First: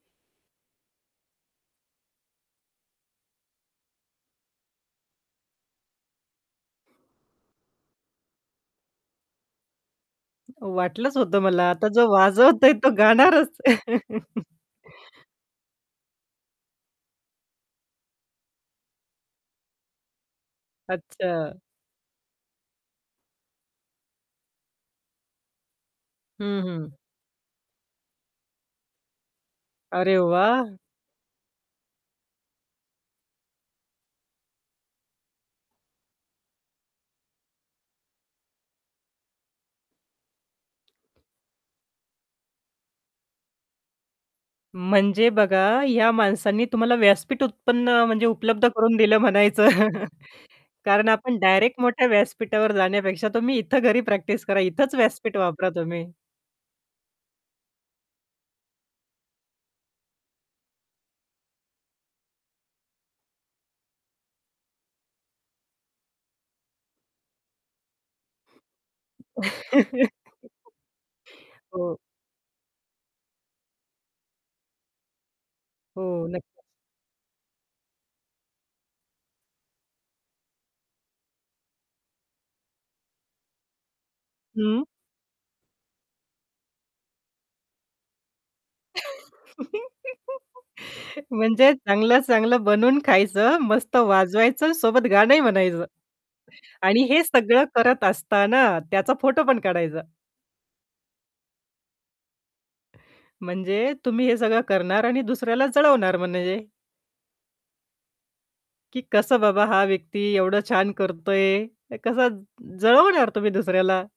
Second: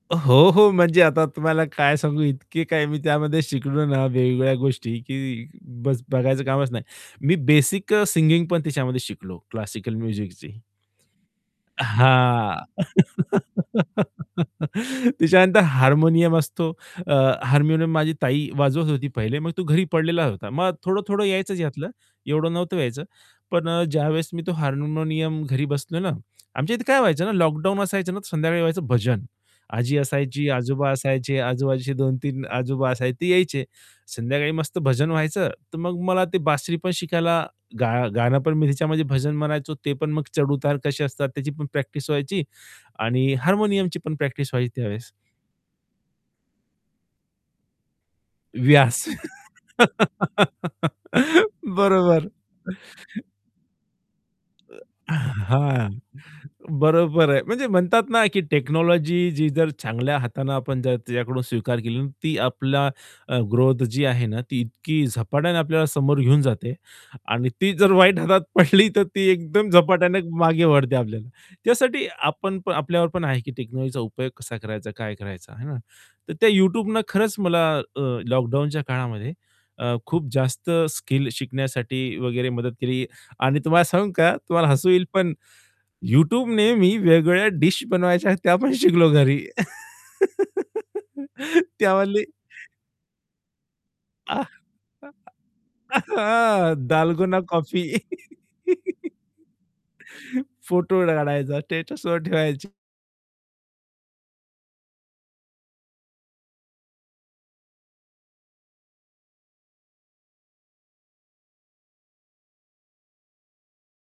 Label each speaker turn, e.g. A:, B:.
A: अ, हो, हो. म्हणजे आता तुम्हाला काय सांगू इतकी काही मी त्यामध्ये शिकलो ना वेगवेगळ्या गोष्टी की बस बघायचं कामच नाही. मी बेसिक अ, सिंगिंग पण त्याच्यामध्ये शिकलो क्लासिकल म्युझिकची.
B: वाटलंच होतं मला आता जो
A: हां,
B: वाजवतोय तो गाणारच.
A: त्याच्यानंतर हार्मोनियम असतो. अ, हार्मोनियम माझी ताई वाजवत होती पहिले मग तो घरी पडलेला होता. मग थोडं-थोडं
B: अच्छा.
A: यायचंच यातलं, एवढं नव्हतं यायचं. पण अ, ज्यावेळेस मी तो हार्मोनियम घरी बसलो ना
B: हं,
A: आमच्या इथे
B: हं.
A: काय व्हायचं ना, लॉकडाउन असायचं ना. तर संध्याकाळी व्हायचं भजन. आजी
B: अरे
A: असायची,
B: वाह!
A: आजोबा असायचे, आजूबाजूचे 2-3 आजोबा असायचे ते यायचे. संध्याकाळी मस्त भजन व्हायचं. तर मग मला ते बासरी पण शिकायला गा गाणं पण मी त्याच्यामध्ये भजन म्हणायचो, ते पण मग चढ-उतार कसे असतात, त्याची पण प्रॅक्टिस व्हायची आणि हार्मोनियमची पण प्रॅक्टिस व्हायची त्यावेळेस.
B: म्हणजे बघा, या माणसांनी तुम्हाला व्यासपीठ उत्पन्न म्हणजे उपलब्ध करून
A: व्यास
B: दिलं म्हणायचं. कारण आपण डायरेक्ट मोठ्या
A: बरोबर.
B: व्यासपीठावर जाण्यापेक्षा तुम्ही इथे घरी प्रॅक्टिस करा. इथेच
A: अ,
B: व्यासपीठ वापरा
A: हां,
B: तुम्ही.
A: बरोबर आहे म्हणजे म्हणतात ना की टेक्नॉलॉजी जी जर चांगल्या हाताने आपण त्या त्याच्याकडून स्वीकार केले, ती आपला अ, ग्रोथ जी आहे ना, ती इतकी झपाट्याने आपल्याला समोर घेऊन जाते. आणि ती जर वाईट हातात पडली तर ती एकदम झपाट्याने मागे ओढते आपल्याला.
B: हो.
A: त्यासाठी आपण पण आपल्यावर पण आहे की टेक्नॉलॉजीचा उपयोग कसा करायचा, काय करायचा, आहे ना?
B: हो,
A: तर त्या
B: नक्कीच.
A: YouTubeनं खरंच मला अ, लॉकडाउनच्या काळामध्ये, अ, खूप जास्त स्किल शिकण्यासाठी वगैरे मदत केली. आणि तुम्हाला सांगू का, तुम्हाला
B: हं.
A: हसू येईल पण YouTubeने मी वेगवेगळ्या डीश बनवायच्या आहेत, त्या पण शिकलो घरी.
B: म्हणजे चांगलं
A: त्यामधली
B: चांगलं बनवून खायचं, मस्त
A: आ,
B: वाजवायचं, सोबत
A: अ,
B: गाणंही म्हणायचं. आणि हे
A: दालगुना
B: सगळं
A: कॉफी
B: करत असताना त्याचा फोटो पण काढायचा.
A: फोटो काढायचा स्टेटसवर ठेवायची.
B: म्हणजे तुम्ही हे सगळं करणार आणि दुसऱ्याला जळवणार म्हणजे की कसं बाबा हा व्यक्ती एवढं छान करतोय? क कसं जळवणार तुम्ही दुसऱ्याला.